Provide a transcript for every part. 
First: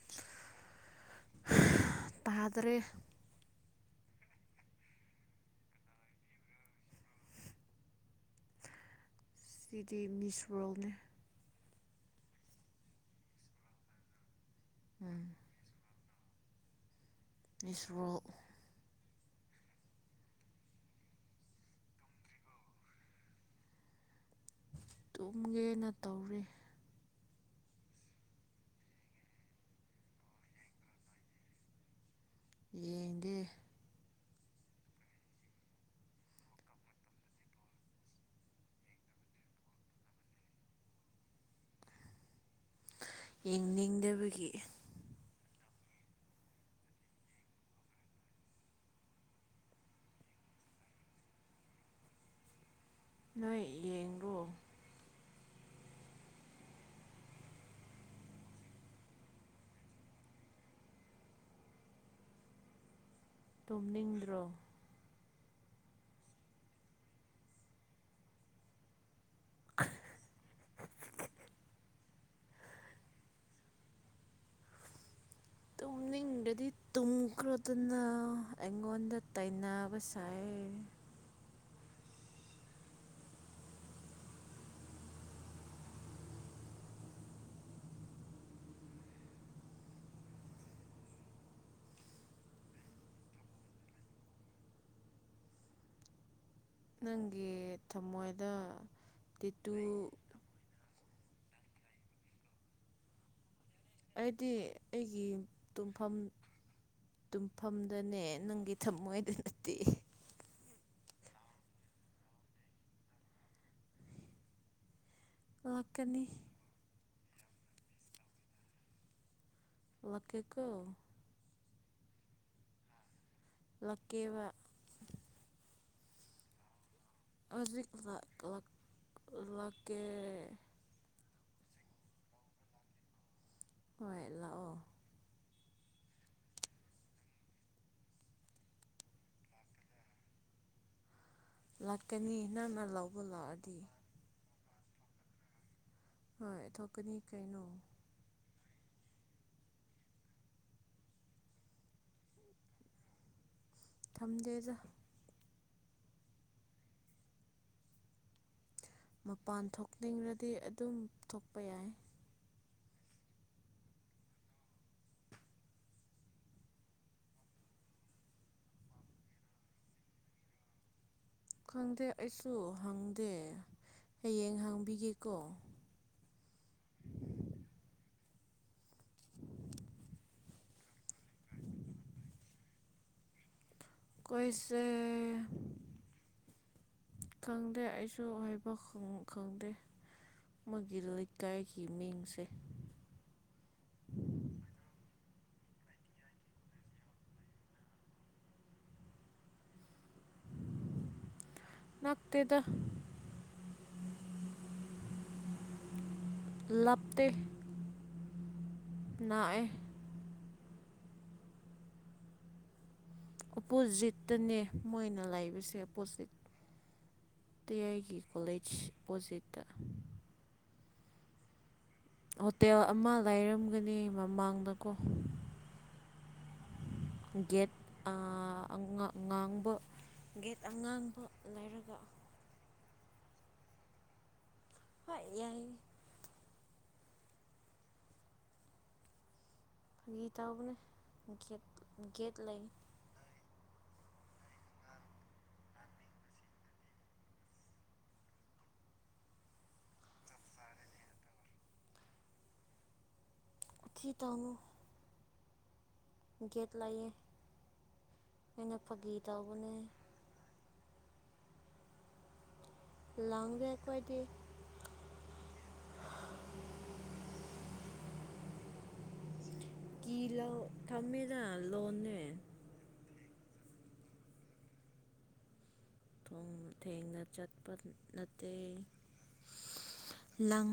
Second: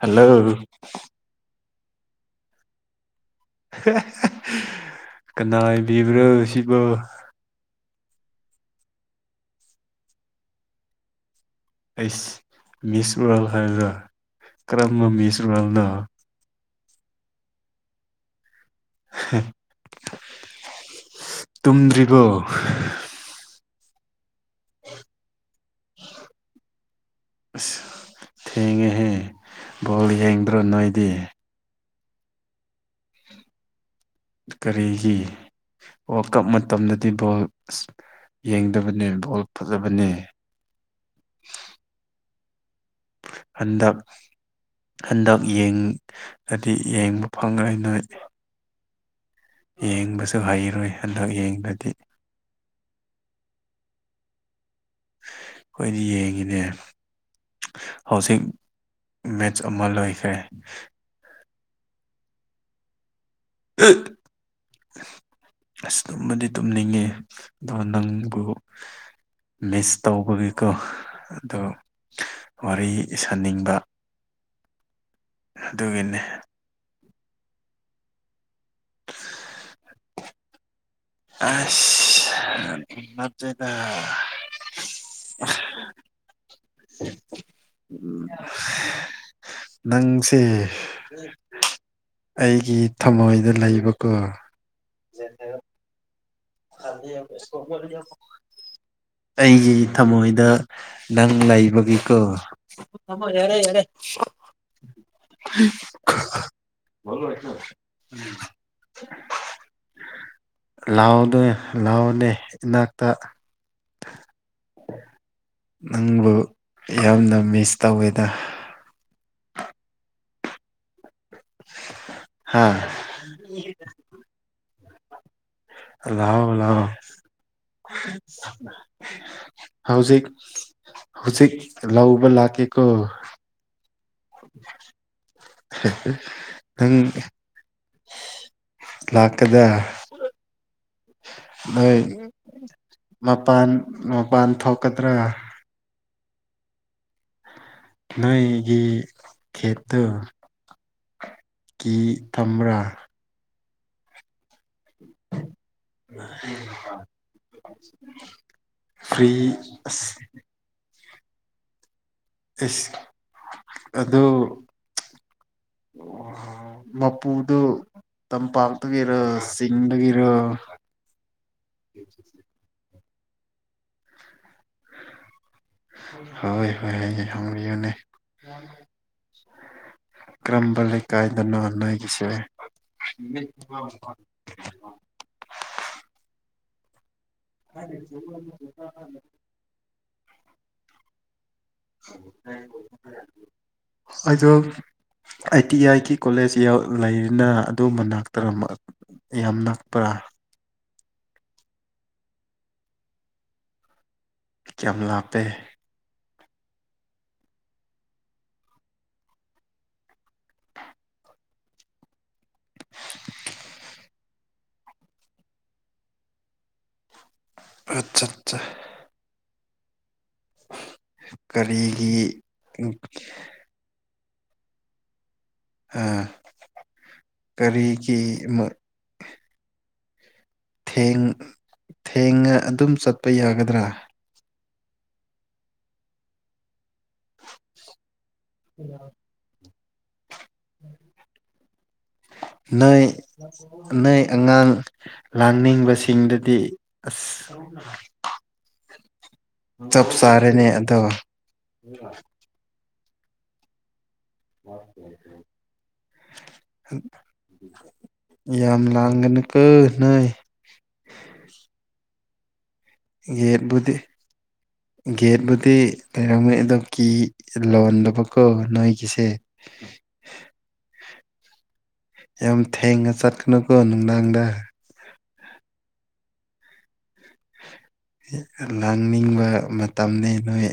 ꯍꯂꯣꯜ [unintelligible] ꯇꯥꯗꯔꯦ ꯀꯅꯥ ꯑꯣ ꯕꯤꯕ꯭ꯔꯣ ꯁꯤꯕꯨ [unintelligible] ꯁꯤꯗꯤ ꯃꯤꯁ ꯋꯥꯔꯜꯅꯦ ꯑꯩꯁ ꯃꯤꯁ ꯋꯥꯔꯜ ꯍꯥꯏꯔꯗ ꯀꯔꯝꯕ ꯎꯝ ꯃꯤꯁ ꯋꯥꯔꯜꯅꯣ ꯏꯁ꯭ꯔꯣ ꯇꯨꯝꯗ꯭ꯔꯤꯕꯣ ꯇꯨꯝꯒꯦꯅ ꯇꯧꯔꯦ ꯑꯁ ꯊꯦꯡꯉꯦꯍꯦ ꯕꯣꯜ ꯌꯦꯡꯗ꯭ꯔꯣ ꯅꯣꯏꯗꯤ ꯌꯦꯡꯗꯦ ꯀꯔꯤꯒꯤ ꯋꯥꯔꯜ ꯀꯞ ꯃꯇꯝꯗꯗꯤ ꯕꯣꯜ ꯌꯦꯡꯗꯕꯅꯦ ꯕꯣꯜ ꯐꯖꯕꯅꯦ ꯍꯟꯗꯛ ꯌꯦꯡꯅꯤꯡꯗꯕꯒꯤ ꯍꯟꯗꯛ ꯌꯦꯡꯒꯗꯤ ꯌꯦꯡꯕ ꯐꯪꯉꯥꯔꯣꯏ ꯌꯦꯡꯕꯁꯨ ꯍꯩꯔꯣꯏ ꯍꯟꯗꯛ ꯌꯦꯡꯗꯗꯤ ꯅꯣꯏ ꯌꯦꯡꯗꯣ ꯑꯩꯈꯣꯏꯗꯤ ꯌꯦꯡꯉꯤꯅꯦ ꯍꯧꯖꯤꯛ ꯃꯦꯠꯆ ꯑꯃ ꯂꯣꯏꯈ꯭ꯔꯦ ꯇꯨꯝꯅꯤꯡꯗ꯭ꯔꯣ ꯑꯁ ꯇꯨꯝꯃꯗꯤ ꯇꯨꯝꯅꯤꯡꯉꯦ ꯑꯗꯣ ꯅꯪꯕꯨ ꯃꯤꯁ ꯇꯧꯕꯒꯤꯀꯣ ꯑꯗꯣ ꯋꯥꯔꯤ ꯁꯥꯅꯤꯡꯕ ꯑꯗꯨꯒꯤꯅꯦ ꯇꯨꯝꯅꯤꯡꯂꯗꯤ ꯇꯨꯝꯈ꯭ꯔꯗꯨꯅ ꯑꯩꯉꯣꯟꯗ ꯇꯩꯅꯕ ꯁꯥꯏ ꯑꯁ ꯅꯠꯇꯦꯗ ꯎ ꯅꯪꯁꯦ ꯎꯝ [unintelligible] ꯑꯩꯒꯤ ꯊꯝꯃꯣꯏꯗ ꯂꯩꯕꯀꯣ ꯌꯦ [inaudible] ꯅꯪꯒꯤ ꯊꯃꯣꯏꯗ ꯇꯤꯇꯨ ꯑꯩꯁꯤ ꯊꯃꯣꯏꯗ ꯅꯪ ꯂꯩꯕꯒꯤꯀꯣ ꯑꯩꯗꯤ ꯑꯩꯒꯤ ꯇꯨꯝꯐꯝ ꯇꯨꯝꯐꯝꯗꯅꯦ ꯅꯪꯒꯤ ꯊꯃꯣꯏꯗ ꯅꯠꯇꯦ ꯂꯥꯎꯗꯦ ꯂꯥꯎꯅꯦ ꯏꯅꯥꯛꯇ ꯂꯥꯛꯀꯅꯤ ꯅꯪꯕꯨ ꯌꯥꯝꯅ ꯃꯤꯁ ꯇꯧꯋꯦꯗ ꯂꯛꯒꯦ ꯒꯣ ꯍꯥꯥ ꯂꯛꯀꯦꯕ ꯂꯥꯎ ꯂꯥꯎꯑꯣ ꯍꯧꯖꯤꯛ ꯂꯥꯛ ꯂꯥꯛꯀꯦ ꯍꯧꯖꯤꯛ ꯍꯧꯖꯤꯛ ꯂꯧꯕ ꯂꯥꯛꯀ‌ꯦꯀ‌ꯣ ꯍꯣꯏ ꯂꯥꯛꯑꯣ ꯅꯪ ꯂꯥꯛꯀ‌ꯦꯗ ꯅꯣꯏ ꯂꯥꯛꯀꯅꯤ ꯅꯪꯅ ꯂꯧꯕ ꯃꯄꯥꯟ ꯂꯥꯛꯑꯗꯤ ꯃꯄꯥꯟ ꯊꯣꯛꯀꯗ꯭ꯔꯥ ꯍꯣꯏ ꯊꯣꯛꯀꯅꯤ ꯀꯩꯅꯣ ꯅꯣꯏꯒꯤ ꯈꯦꯠꯇꯨ ꯀꯤ ꯊꯝꯕ꯭ꯔꯥ ꯊꯝꯗꯦꯗ [unintelligible] ꯐ꯭ꯔꯤ ꯃꯄꯥꯟ ꯑꯁ ꯊꯣꯛꯅꯤꯡꯔꯗꯤ ꯑꯗꯨꯝ ꯊꯣꯛꯄ ꯌꯥꯏ ꯑꯦꯁ ꯑꯗꯨ ꯃꯄꯨꯗꯨ ꯇꯝꯄꯥꯛꯇꯒꯤꯔ ꯆꯤꯡꯗꯒꯤꯔ ꯈꯪꯗꯦ ꯑꯩꯁꯨ ꯍꯪꯗꯦ ꯍꯌꯦꯡ ꯍꯪꯕꯤꯒꯦꯀꯣ ꯍꯣꯏ ꯍꯣꯏ ꯍꯪꯕꯤꯌꯣꯅꯦ ꯀꯔꯝꯕ ꯂꯩꯀꯥꯏꯗꯅ‌ꯣ ꯅ‌ꯣꯏꯒꯤꯁꯦ [unintelligible] ꯑꯩꯈ‌ꯣꯏꯁ‌ꯦ ꯈꯪꯗꯦ ꯑꯩꯁꯨ ꯍꯥꯏꯕ ꯈꯪ ꯈꯪꯗꯦ ꯃ‌ꯣꯏꯒꯤ ꯂꯩꯀꯥꯏꯒꯤ ꯃꯤꯡꯁꯦ ꯑꯗ‌ꯣ I T I T college ꯍꯧ ꯂꯩꯔꯤꯅ ꯑꯗꯨ ꯃꯅꯥꯛꯇꯔꯣ ꯌꯥꯝ ꯅꯛꯄꯔꯥ ꯅꯛꯇ‌ꯦꯗ ꯀꯌꯥꯝ ꯂꯥꯞꯄꯦ ꯂꯞꯇ‌ꯦ ꯅꯛꯑꯦ ꯑꯣꯄꯣꯖꯤꯠꯇꯅꯦ ꯃꯣꯏꯅ ꯂꯩꯕꯁꯦ ꯑꯣꯄꯣꯖꯤꯠ ꯇꯤ ꯑꯦꯒꯤ ꯑꯠꯆꯥ ꯑꯠꯆꯥ ꯀꯣꯂꯦꯖ ꯑꯣꯄꯣꯖꯤꯠꯇ ꯀꯔꯤꯒꯤ ꯍꯣꯇꯦꯜ ꯑꯃ ꯂꯩꯥꯔꯝꯒꯅꯤ ꯃꯃꯥꯡꯗꯀꯣ ꯒꯦꯠ ꯑ ꯀꯔꯤꯒꯤ ꯑꯉꯥꯡ ꯑꯉꯥꯡꯕ ꯒꯦꯠ ꯑꯉꯥꯡꯕ ꯊ‌ꯦꯡ ꯂꯩꯔꯒ ꯊꯦꯡꯉ ꯑꯗꯨꯝ ꯆꯠꯄ ꯌꯥꯒꯗ꯭ꯔꯥ ꯍ‌ꯣꯏ ꯌꯥꯏꯌ‌ꯦ꯫ [inaudible] ꯐꯒꯤ ꯇꯧꯕꯅꯦ ꯒꯦꯠ ꯒꯦꯠ ꯂꯩ꯫ ꯅ‌ꯣꯏ ꯑꯉꯥꯡ ꯂꯥꯡꯅꯤꯡꯕꯁꯤꯡꯗꯨꯗꯤ ꯑꯁ꯫ ꯆꯞ ꯆꯥꯔꯦꯅꯦ ꯑꯗ‌ꯣ꯫ ꯋꯥꯊꯤ ꯇꯧꯅꯨ [inaudible] ꯒꯦꯠ ꯂꯩꯌꯦ [unintelligible] ꯑꯩꯅ ꯌꯥꯝ ꯐꯥꯒꯤ ꯇꯧꯕꯅꯦ ꯂꯥꯡꯒꯅꯨꯀ‌ꯣ ꯅꯣꯏ ꯂꯥꯡꯗꯦ ꯒꯦꯠꯕꯨꯨꯗꯤ ꯑꯩꯈꯣꯏꯗꯤ ꯒꯦꯠꯕꯨꯨꯗꯤ ꯂꯩꯔꯝꯅꯤ ꯑꯗ‌ꯣ ꯀꯤ ꯆꯤꯜ ꯂꯣꯟꯗꯕꯀ‌ꯣ ꯅꯣꯏꯒꯤꯁꯦ꯫ ꯀꯤꯂ‌ꯣꯛ ꯊꯝꯃꯦꯗ ꯂꯣꯟ__ ꯌꯥꯝ ꯊꯦꯡꯅ ꯆꯠꯀꯅꯨꯀꯣ ꯅꯨꯡꯗꯥꯡꯗ ꯊ‌ꯣꯡ ꯊꯦꯡꯅ ꯆꯠꯄ ꯅꯠꯇ‌ꯦ ꯂꯥꯡꯅꯤꯡꯕ ꯃꯇꯝꯅꯤ ꯅꯣꯏ ꯂꯥꯡ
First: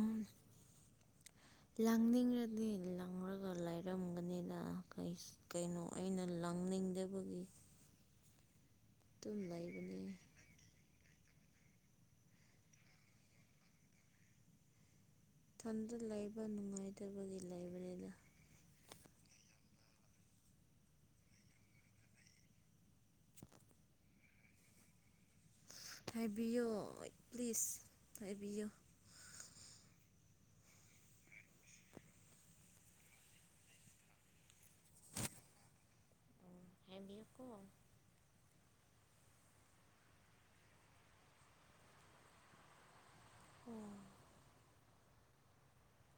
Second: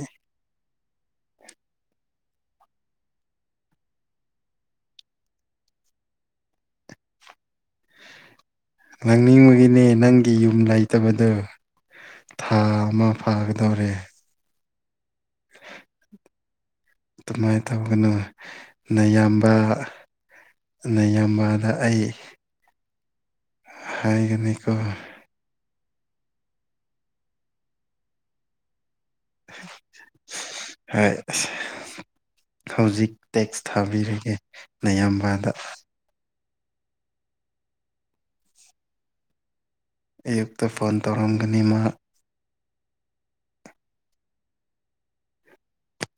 ꯂꯥꯡꯅꯤꯡꯔꯗꯤ ꯂꯥꯡꯔꯒ ꯂꯩꯔꯝꯒꯅꯤꯗ ꯀꯩꯁ ꯀꯩꯅꯣ ꯑꯩꯅ ꯂꯥꯡꯅꯤꯡꯗꯕꯒꯤ ꯑꯗꯨꯝ ꯂꯥꯡꯅꯤꯡꯕꯒꯤꯅꯦ ꯂꯩꯕꯅꯦ ꯅꯪꯒꯤ ꯌꯨꯝ ꯂꯩ ꯇꯕꯗ‌ꯣ ꯊꯥ ꯑꯃ ꯐꯥꯒꯗꯧꯔꯦ꯫ ꯏꯊꯟꯇ ꯂꯩꯕ ꯅꯨꯡꯉꯥꯏꯇꯕꯒꯤ ꯑꯗꯨꯃꯥꯏꯅ ꯂꯩꯕꯅꯤꯗ꯫ ꯇꯧꯒꯅꯨ ꯅꯌꯥꯝꯕ ꯑꯍ ꯅꯌꯥꯝꯕꯗ ꯑꯩ [inaudible] ꯍꯥꯏꯒꯅꯤꯀꯣ ꯍꯥꯏꯕꯤꯌꯣ ꯄ꯭ꯂꯤꯖ ꯍꯥꯏꯕꯤꯌꯨ ꯍꯣꯏ ꯍꯧꯖꯤꯛ ꯇꯦꯛꯁ ꯊꯥꯕꯤꯔꯒꯦ ꯅꯌꯥꯝꯕꯥꯗ [unintelligible] ꯀꯣ ꯑꯌꯨꯛꯇ ꯐꯣꯟ ꯇꯧꯔꯝꯒꯅꯤ ꯃꯥ ꯑꯣ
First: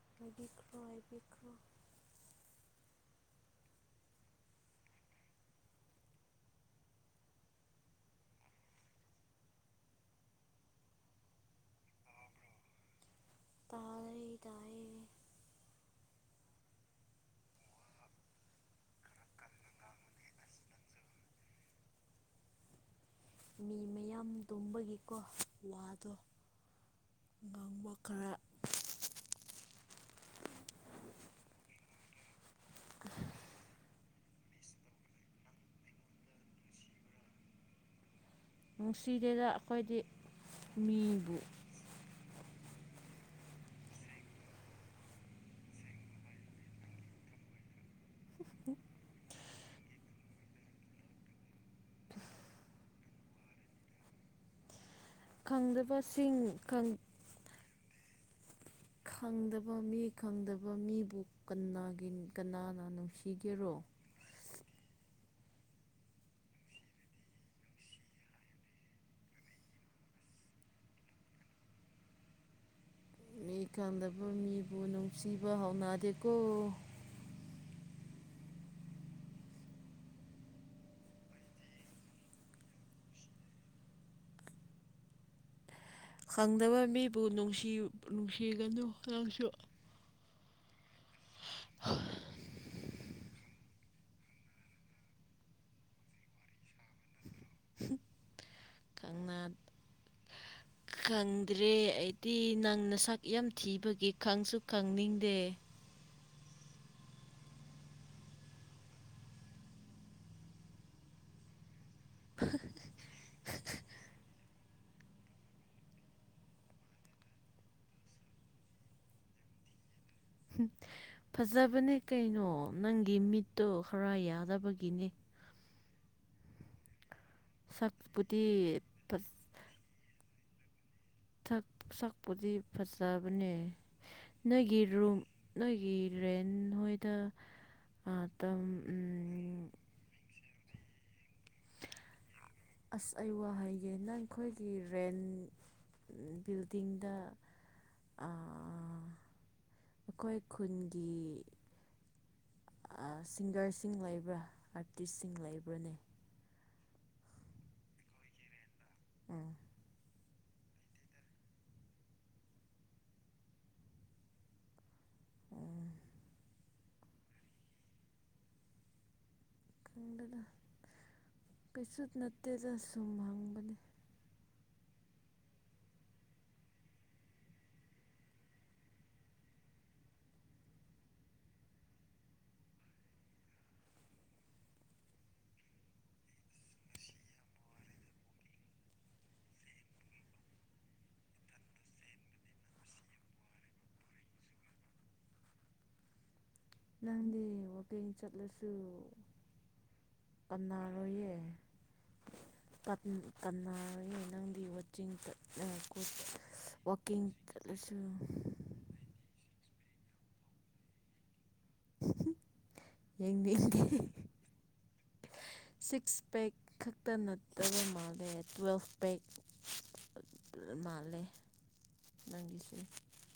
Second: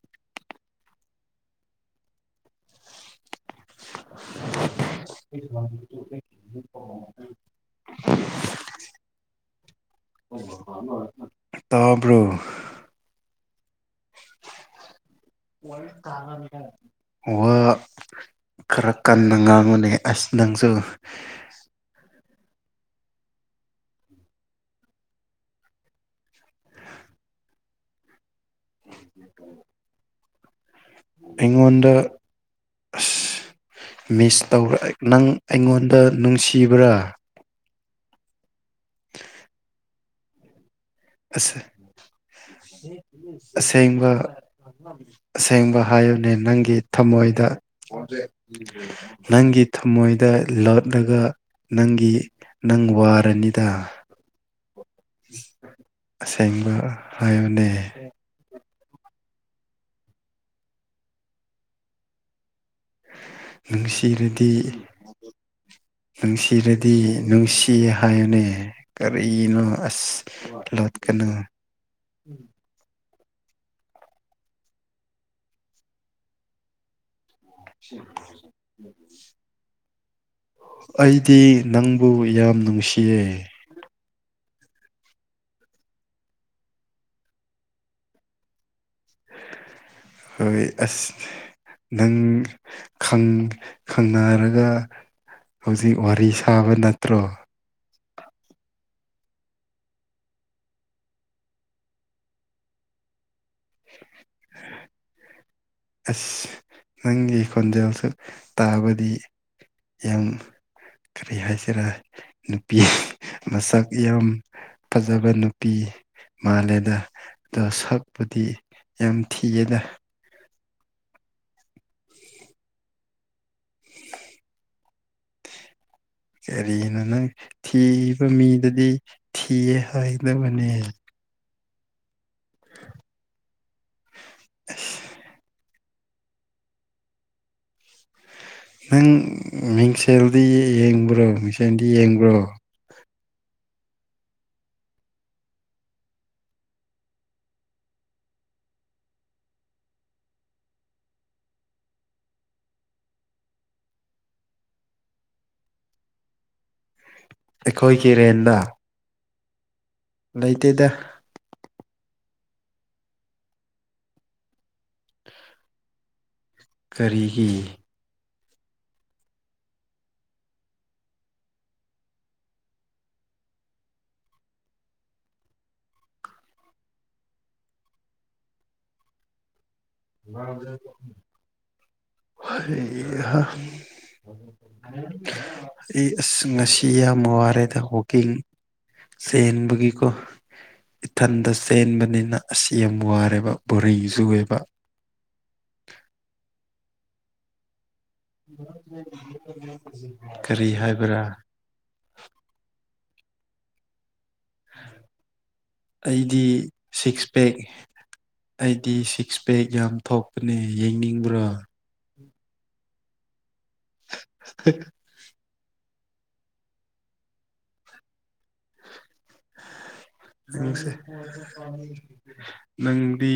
[unintelligible] [inaudible] [inaudible] ꯇꯕ꯭ꯔꯣ? ꯇꯥꯔꯩ ꯇꯥꯏꯌꯦ ꯋꯥ ꯈꯔ ꯀꯟꯅ ꯉꯥꯡꯉꯨꯅꯦ ꯑꯁ ꯅꯪꯖꯨ ꯃꯤ ꯃꯌꯥꯝ ꯇꯨꯝꯕꯒꯤꯀꯣ ꯋꯥꯗꯣ ꯉꯥꯡꯕ ꯈꯔ ꯑꯩꯉꯣꯟꯗ [unintelligible] ꯑꯁ ꯃꯤꯁ ꯇꯧꯕ꯭ꯔ ꯅꯪ ꯑꯩꯉꯣꯟꯗ ꯅꯨꯡꯁꯤꯕ꯭ꯔꯥ ꯅꯨꯡꯁꯤꯗꯦꯗ ꯑꯩꯈꯣꯏꯗꯤ ꯃꯤ ꯑꯁ ꯑꯁꯦꯡꯕ ꯑꯁꯦꯡꯕ ꯍꯥꯏꯌꯨꯅꯦ ꯅꯪꯒꯤ ꯊꯝꯃꯣꯏꯗ ꯅꯪꯒꯤ ꯊꯃꯣꯏꯗ ꯂꯠꯂꯒ ꯅꯪꯒꯤ ꯅꯪ ꯋꯥꯔꯅꯤꯗ ꯈꯪꯗꯕꯁꯤꯡ ꯑꯁꯦꯡꯕ ꯍꯥꯏꯌꯨꯅꯦ ꯈꯪꯗꯕ ꯃꯤ ꯈꯪꯗꯕ ꯃꯤꯕꯨ ꯀꯅꯥꯒꯤ ꯀꯅꯥꯅ ꯅꯨꯡꯁꯤꯒꯦꯔꯣ ꯢꯔꯗꯤ ꯅꯨꯡꯁꯤꯔꯗꯤ ꯅꯨꯡꯁꯤ ꯍꯥꯏꯌꯨꯅꯦ ꯀꯔꯤꯅꯣ ꯑꯁ ꯂꯣꯠꯒꯅꯨ ꯃꯤ ꯈꯪꯗꯕ ꯃꯤꯕꯨ ꯅꯨꯡꯁꯤꯕ ꯍꯥꯎꯅꯗꯦꯀꯣ ꯎꯝ [unintelligible] ꯑꯩꯗꯤ ꯅꯪꯕꯨ ꯌꯥꯝ ꯅꯨꯡꯁꯤꯌꯦ ꯈꯪꯗꯕ ꯃꯤꯕꯨ ꯅꯨꯡꯁꯤ ꯅꯨꯡꯁꯤꯒꯅꯨ ꯅꯪꯁꯨ ꯍꯣꯏ ꯑꯁ ꯅꯪ ꯈꯪꯅꯔꯒ ꯍꯧꯖꯤꯛ ꯋꯥꯔꯤ ꯁꯥꯕ ꯅꯠꯇ꯭ꯔꯣ ꯅꯪꯅ ꯈꯪꯗ꯭ꯔꯦ ꯑꯩꯗꯤ ꯅꯪ ꯅꯥꯁꯛ ꯌꯥꯝ ꯊꯤꯕꯒꯤ ꯈꯪꯁꯨ ꯈꯪꯅꯤꯡꯗꯦ ꯑꯁ ꯅꯪꯒꯤ ꯈꯣꯟꯖꯦꯜꯁꯨ ꯇꯥꯕꯗꯤ ꯌꯥꯝ ꯀꯔꯤ ꯍꯥꯏꯁꯤꯔ ꯅꯨꯄꯤ ꯃꯁꯛ ꯌꯥꯝ ꯐꯖꯕ ꯅꯨꯄꯤ ꯃꯥꯜꯂꯦꯗ ꯑꯗꯣ ꯁꯛꯄꯨꯗꯤ ꯌꯥꯝ ꯊꯤꯌꯦꯗ ꯎꯝ [unintelligible] ꯐꯖꯕꯅꯦ ꯀꯩꯅꯣ ꯅꯪꯒꯤ ꯃꯤꯠꯇꯣ ꯈꯔ ꯌꯥꯗꯕꯒꯤꯅꯦ ꯀꯔꯤꯅꯣ ꯅꯪ ꯊꯤꯕ ꯁꯛꯄꯨꯗꯤ ꯃꯤꯗꯗꯤ ꯐꯖ ꯊꯤꯌꯦ ꯍꯥꯏꯗꯕꯅꯦ ꯁꯛꯄꯨꯗꯤ ꯐꯖꯕꯅꯦ ꯅꯣꯏꯒꯤ ꯔꯨꯝ ꯅꯣꯏꯒꯤ ꯔꯦꯟ ꯅꯣꯏꯗ ꯇꯝ [unintelligible] ꯁꯦꯜꯗꯤ ꯌꯦꯡꯕ꯭ꯔꯣ ꯃꯤꯁꯦꯟꯗꯤ ꯌꯦꯡꯕ꯭ꯔꯣ ꯑꯁ ꯑꯩ ꯋꯥ ꯍꯥꯢꯒꯦ ꯅꯪ ꯑꯩꯈꯣꯏꯒꯤ ꯔꯦꯟ ꯕꯤꯜꯗꯤꯡꯗ ꯑꯥ ꯑꯩꯈꯣꯏ ꯈꯨꯟꯒꯤ ꯑ ꯁꯤꯡꯒꯔꯁꯤꯡ ꯂꯩꯕ꯭ꯔꯥ ꯑꯥꯔꯇꯤꯁꯁꯤꯡ ꯂꯩꯕ꯭ꯔꯥꯅꯦ ꯑꯩꯈꯣꯏꯒꯤ ꯔꯦꯟꯗ ꯎꯝ ꯂꯩꯇꯦꯗ ꯎꯝ ꯀꯔꯤꯒꯤ ꯈꯪꯗꯦꯗ ꯀꯩꯁꯨ ꯅꯠꯇꯦꯗ ꯁꯨꯝ ꯍꯪꯕꯅꯤ [inaudible] ꯍꯩꯍꯥ [unintelligible] ꯑꯩ ꯑꯁ ꯉꯁꯤ ꯌꯥꯝ ꯋꯥꯔꯦꯗ ꯋꯥꯛꯀꯤꯡ ꯆꯦꯟꯕꯒꯤꯀꯣ ꯏꯊꯟꯇ ꯆꯦꯟꯕꯅꯤꯅ ꯑꯁ ꯌꯥꯝ ꯋꯥꯔꯦꯕ ꯕꯣꯔꯔꯤꯡ ꯆꯨꯑꯦꯕ ꯅꯪꯗꯤ ꯌꯦꯡꯉꯣ ꯀꯤꯡ ꯆꯠꯂꯁꯨ ꯀꯔꯤ ꯍꯥꯏꯕ꯭ꯔꯥ ꯀꯅꯥꯔꯣꯏꯌꯦ ꯇꯠ ꯀꯅꯥꯔꯣꯏꯌꯦ ꯅꯪ ꯒꯤ ꯋꯥꯆꯤꯡ ꯆꯠ ꯂ ꯀꯣ ꯑꯩꯗꯤ ꯋꯥꯀꯤꯡ ꯁꯤꯛꯁ ꯄꯦꯛ ꯆꯠꯂꯁꯨ ꯑꯩꯗꯤ ꯁꯤꯛꯁ ꯄꯦꯛ ꯌꯥꯝ ꯊꯣꯛꯄꯅꯦ ꯌꯦꯡꯅꯤꯡꯕ꯭ꯔꯣ? ꯍꯨꯝ! ꯌꯦꯡꯅꯤꯡꯗꯦ꯫ ꯁꯤꯛꯁ ꯄꯦꯛ ꯈꯛꯇ ꯅꯠꯇꯕ ꯃꯥꯜꯂꯦ ꯇ꯭ꯋꯦꯜꯐ ꯄꯦꯛ ꯌꯦꯡꯉꯣ ꯁꯦ ꯃꯥꯜꯂꯦ ꯅꯪꯒꯤꯁꯦ ꯅꯪꯗꯤ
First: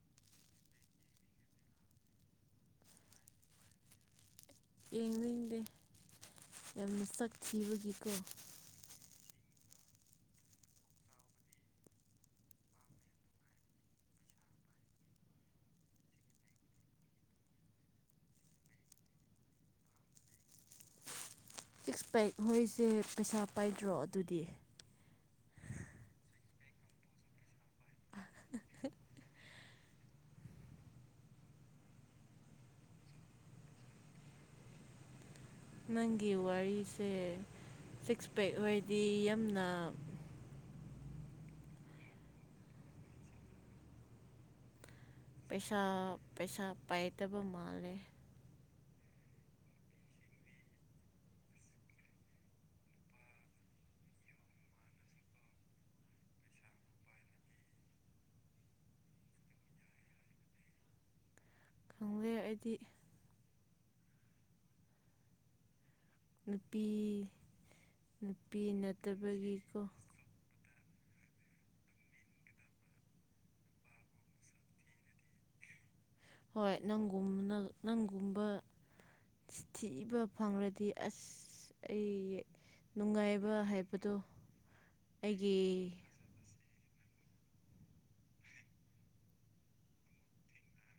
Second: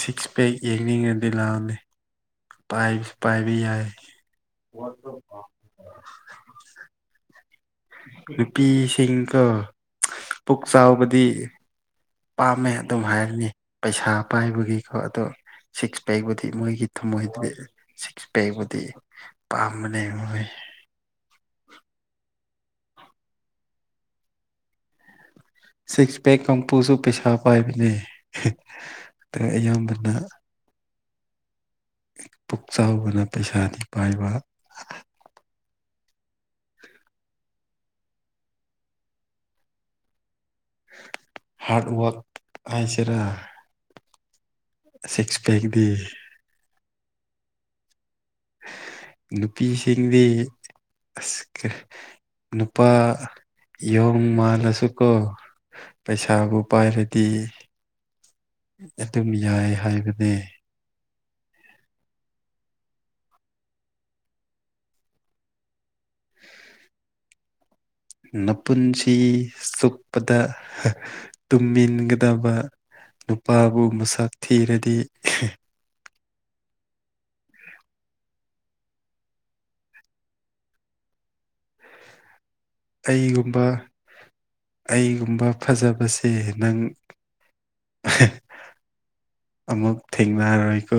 ꯁꯤꯛꯁ ꯄꯦꯛ ꯌꯦꯡꯅꯤꯡꯉꯗꯤ ꯂꯥꯛꯑꯣꯅꯦ꯫ ꯄꯥꯏꯁꯨ ꯄꯥꯏꯕ ꯌꯥꯏ ꯌꯦꯡꯅꯤꯡꯗꯦ ꯌꯥꯝꯅ ꯁꯛ ꯊꯤꯕꯒꯤ꯫ ꯅꯨꯄꯤꯁꯤꯡꯀꯣ ꯄꯨꯛ ꯆꯥꯎꯕꯗꯤ ꯄꯥꯝꯃꯦ ꯑꯗꯨꯝ ꯍꯥꯏꯕꯅꯤ ꯄꯩꯁꯥ ꯄꯥꯏꯕꯒꯤꯀꯣ ꯑꯗꯣ ꯁꯤꯛꯁ ꯄꯦꯛꯕꯨꯗꯤ ꯃꯣꯏꯒꯤ ꯊꯝꯃꯣꯏꯗꯨꯗꯤ ꯁꯤꯛꯁ ꯄꯦꯛꯕꯨꯗꯤ ꯄꯝꯕꯅꯦ ꯃꯣꯏ ꯁꯤꯛꯁ ꯄꯦꯛ ꯍꯣꯏꯁꯦ ꯄꯩꯁꯥ ꯄꯥꯏꯗ꯭ꯔꯣ ꯑꯗꯨꯗꯤ ꯁꯤꯛꯁ ꯄꯦꯛ ꯀꯥꯡꯄꯨꯁꯨ ꯄꯩꯁꯥ ꯄꯥꯏꯕꯅꯦ ꯑ ꯑꯌꯥꯝꯕꯅ ꯄꯨꯛ ꯆꯥꯎꯕꯅ ꯄꯩꯁꯥꯗꯤ ꯄꯥꯏꯕ ꯅꯪꯒꯤ ꯋꯥꯔꯤꯁꯦ ꯁꯤꯛꯁ ꯄꯦꯛ ꯍꯣꯏꯗꯤ ꯌꯥꯝꯅ ꯍꯥꯔꯗ ꯋꯥꯔꯛ ꯍꯥꯏꯁꯤꯔꯥ? ꯁꯤꯛꯁ ꯄꯩꯁꯥ ꯄꯦꯛꯗꯤ ꯄꯩꯁꯥ ꯄꯥꯏꯇꯕ ꯃꯥꯜꯂꯦ ꯅꯨꯄꯤ ꯁꯤꯡꯗꯤ ꯑꯁ ꯀ ꯅꯨꯄꯥ ꯌꯣꯡ ꯃꯥꯜꯂꯁꯨꯀꯣ ꯄꯩꯁꯥꯕꯨ ꯄꯥꯏꯔꯗꯤ ꯑꯗꯨꯝ ꯌꯥꯏ ꯍꯥꯏꯕꯅꯦ꯫ ꯈꯪꯗꯦ ꯑꯩꯗꯤ ꯅꯨꯄꯤ ꯅꯨꯄꯤ ꯅꯄꯨꯟꯁꯤ ꯅꯠꯇꯕꯒꯤꯀꯣ ꯆꯨꯞꯄꯗ ꯍꯥ ꯇꯨꯝꯃꯤꯟꯒꯗꯕ ꯅꯨꯄꯥꯕꯨ ꯃꯁꯛ ꯊꯤꯔꯗꯤ ꯍꯣꯏ ꯅꯪꯒꯨꯝꯅ ꯅꯪꯒꯨꯝꯕ ꯊꯤꯕ ꯐꯪꯔꯥꯗꯤ ꯑꯁ ꯑꯩ ꯅꯨꯡꯉꯥꯏꯕ ꯑꯩꯒꯨꯝꯕ ꯍꯥꯏꯕꯗꯣ ꯑꯩꯒꯤ ꯑꯦ ꯅꯪ ꯑꯃꯨꯛ ꯊꯦꯡꯅꯔꯣꯏꯀꯣ꯫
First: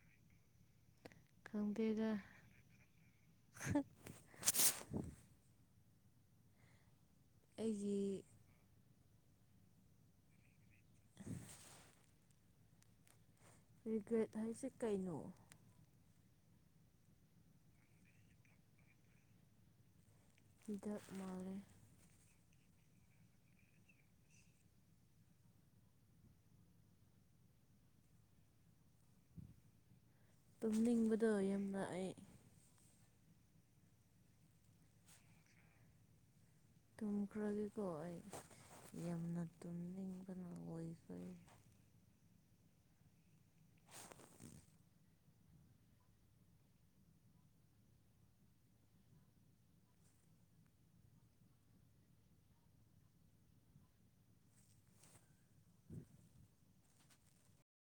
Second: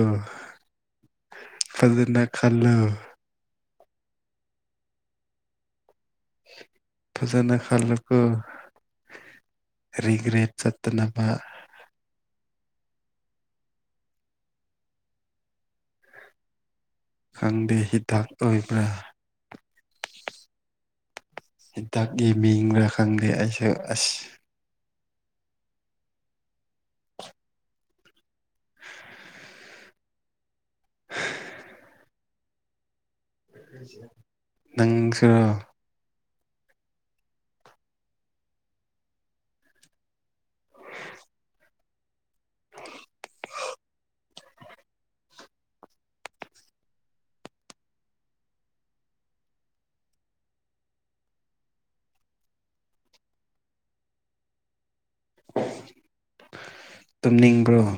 ꯈꯪꯗꯦꯗ ꯐꯖꯅ ꯈꯜꯂꯨ ꯍꯥ ꯐꯖꯅ ꯑꯩꯒꯤ ꯈꯜꯂꯣꯀꯣ ꯔꯤꯒ꯭ꯔꯦꯠ ꯆꯠꯇꯅꯕ ꯔꯤꯒ꯭ꯔꯦꯠ ꯍꯥꯏꯁꯦ ꯀꯩꯅꯣ? ꯈꯪꯗꯦ, ꯍꯤꯗꯥꯛ ꯑꯣꯏꯕ꯭ꯔꯥ? ꯗꯛ ꯃꯥꯜꯂꯦ ꯗꯛꯒꯤ ꯃꯤꯡ ꯔꯥ ꯈꯪꯗꯦ ꯑꯩꯁꯦ ꯑꯁ꯫ ꯇꯨꯝꯅꯤꯡꯕꯗꯣ ꯌꯥꯝꯅ ꯑꯩ꯫ ꯅꯪꯁꯨꯔꯣ? ꯇꯨꯝꯈ꯭ꯔꯒꯦꯀꯣ ꯑꯩ ꯌꯥꯝꯅ ꯇꯨꯝꯅꯤꯡꯕꯅ ꯂꯣꯏꯈꯔ꯭ꯦ꯫ ꯎꯝ [unintelligible] ꯇꯨꯝꯅꯤꯡꯕ꯭ꯔꯣ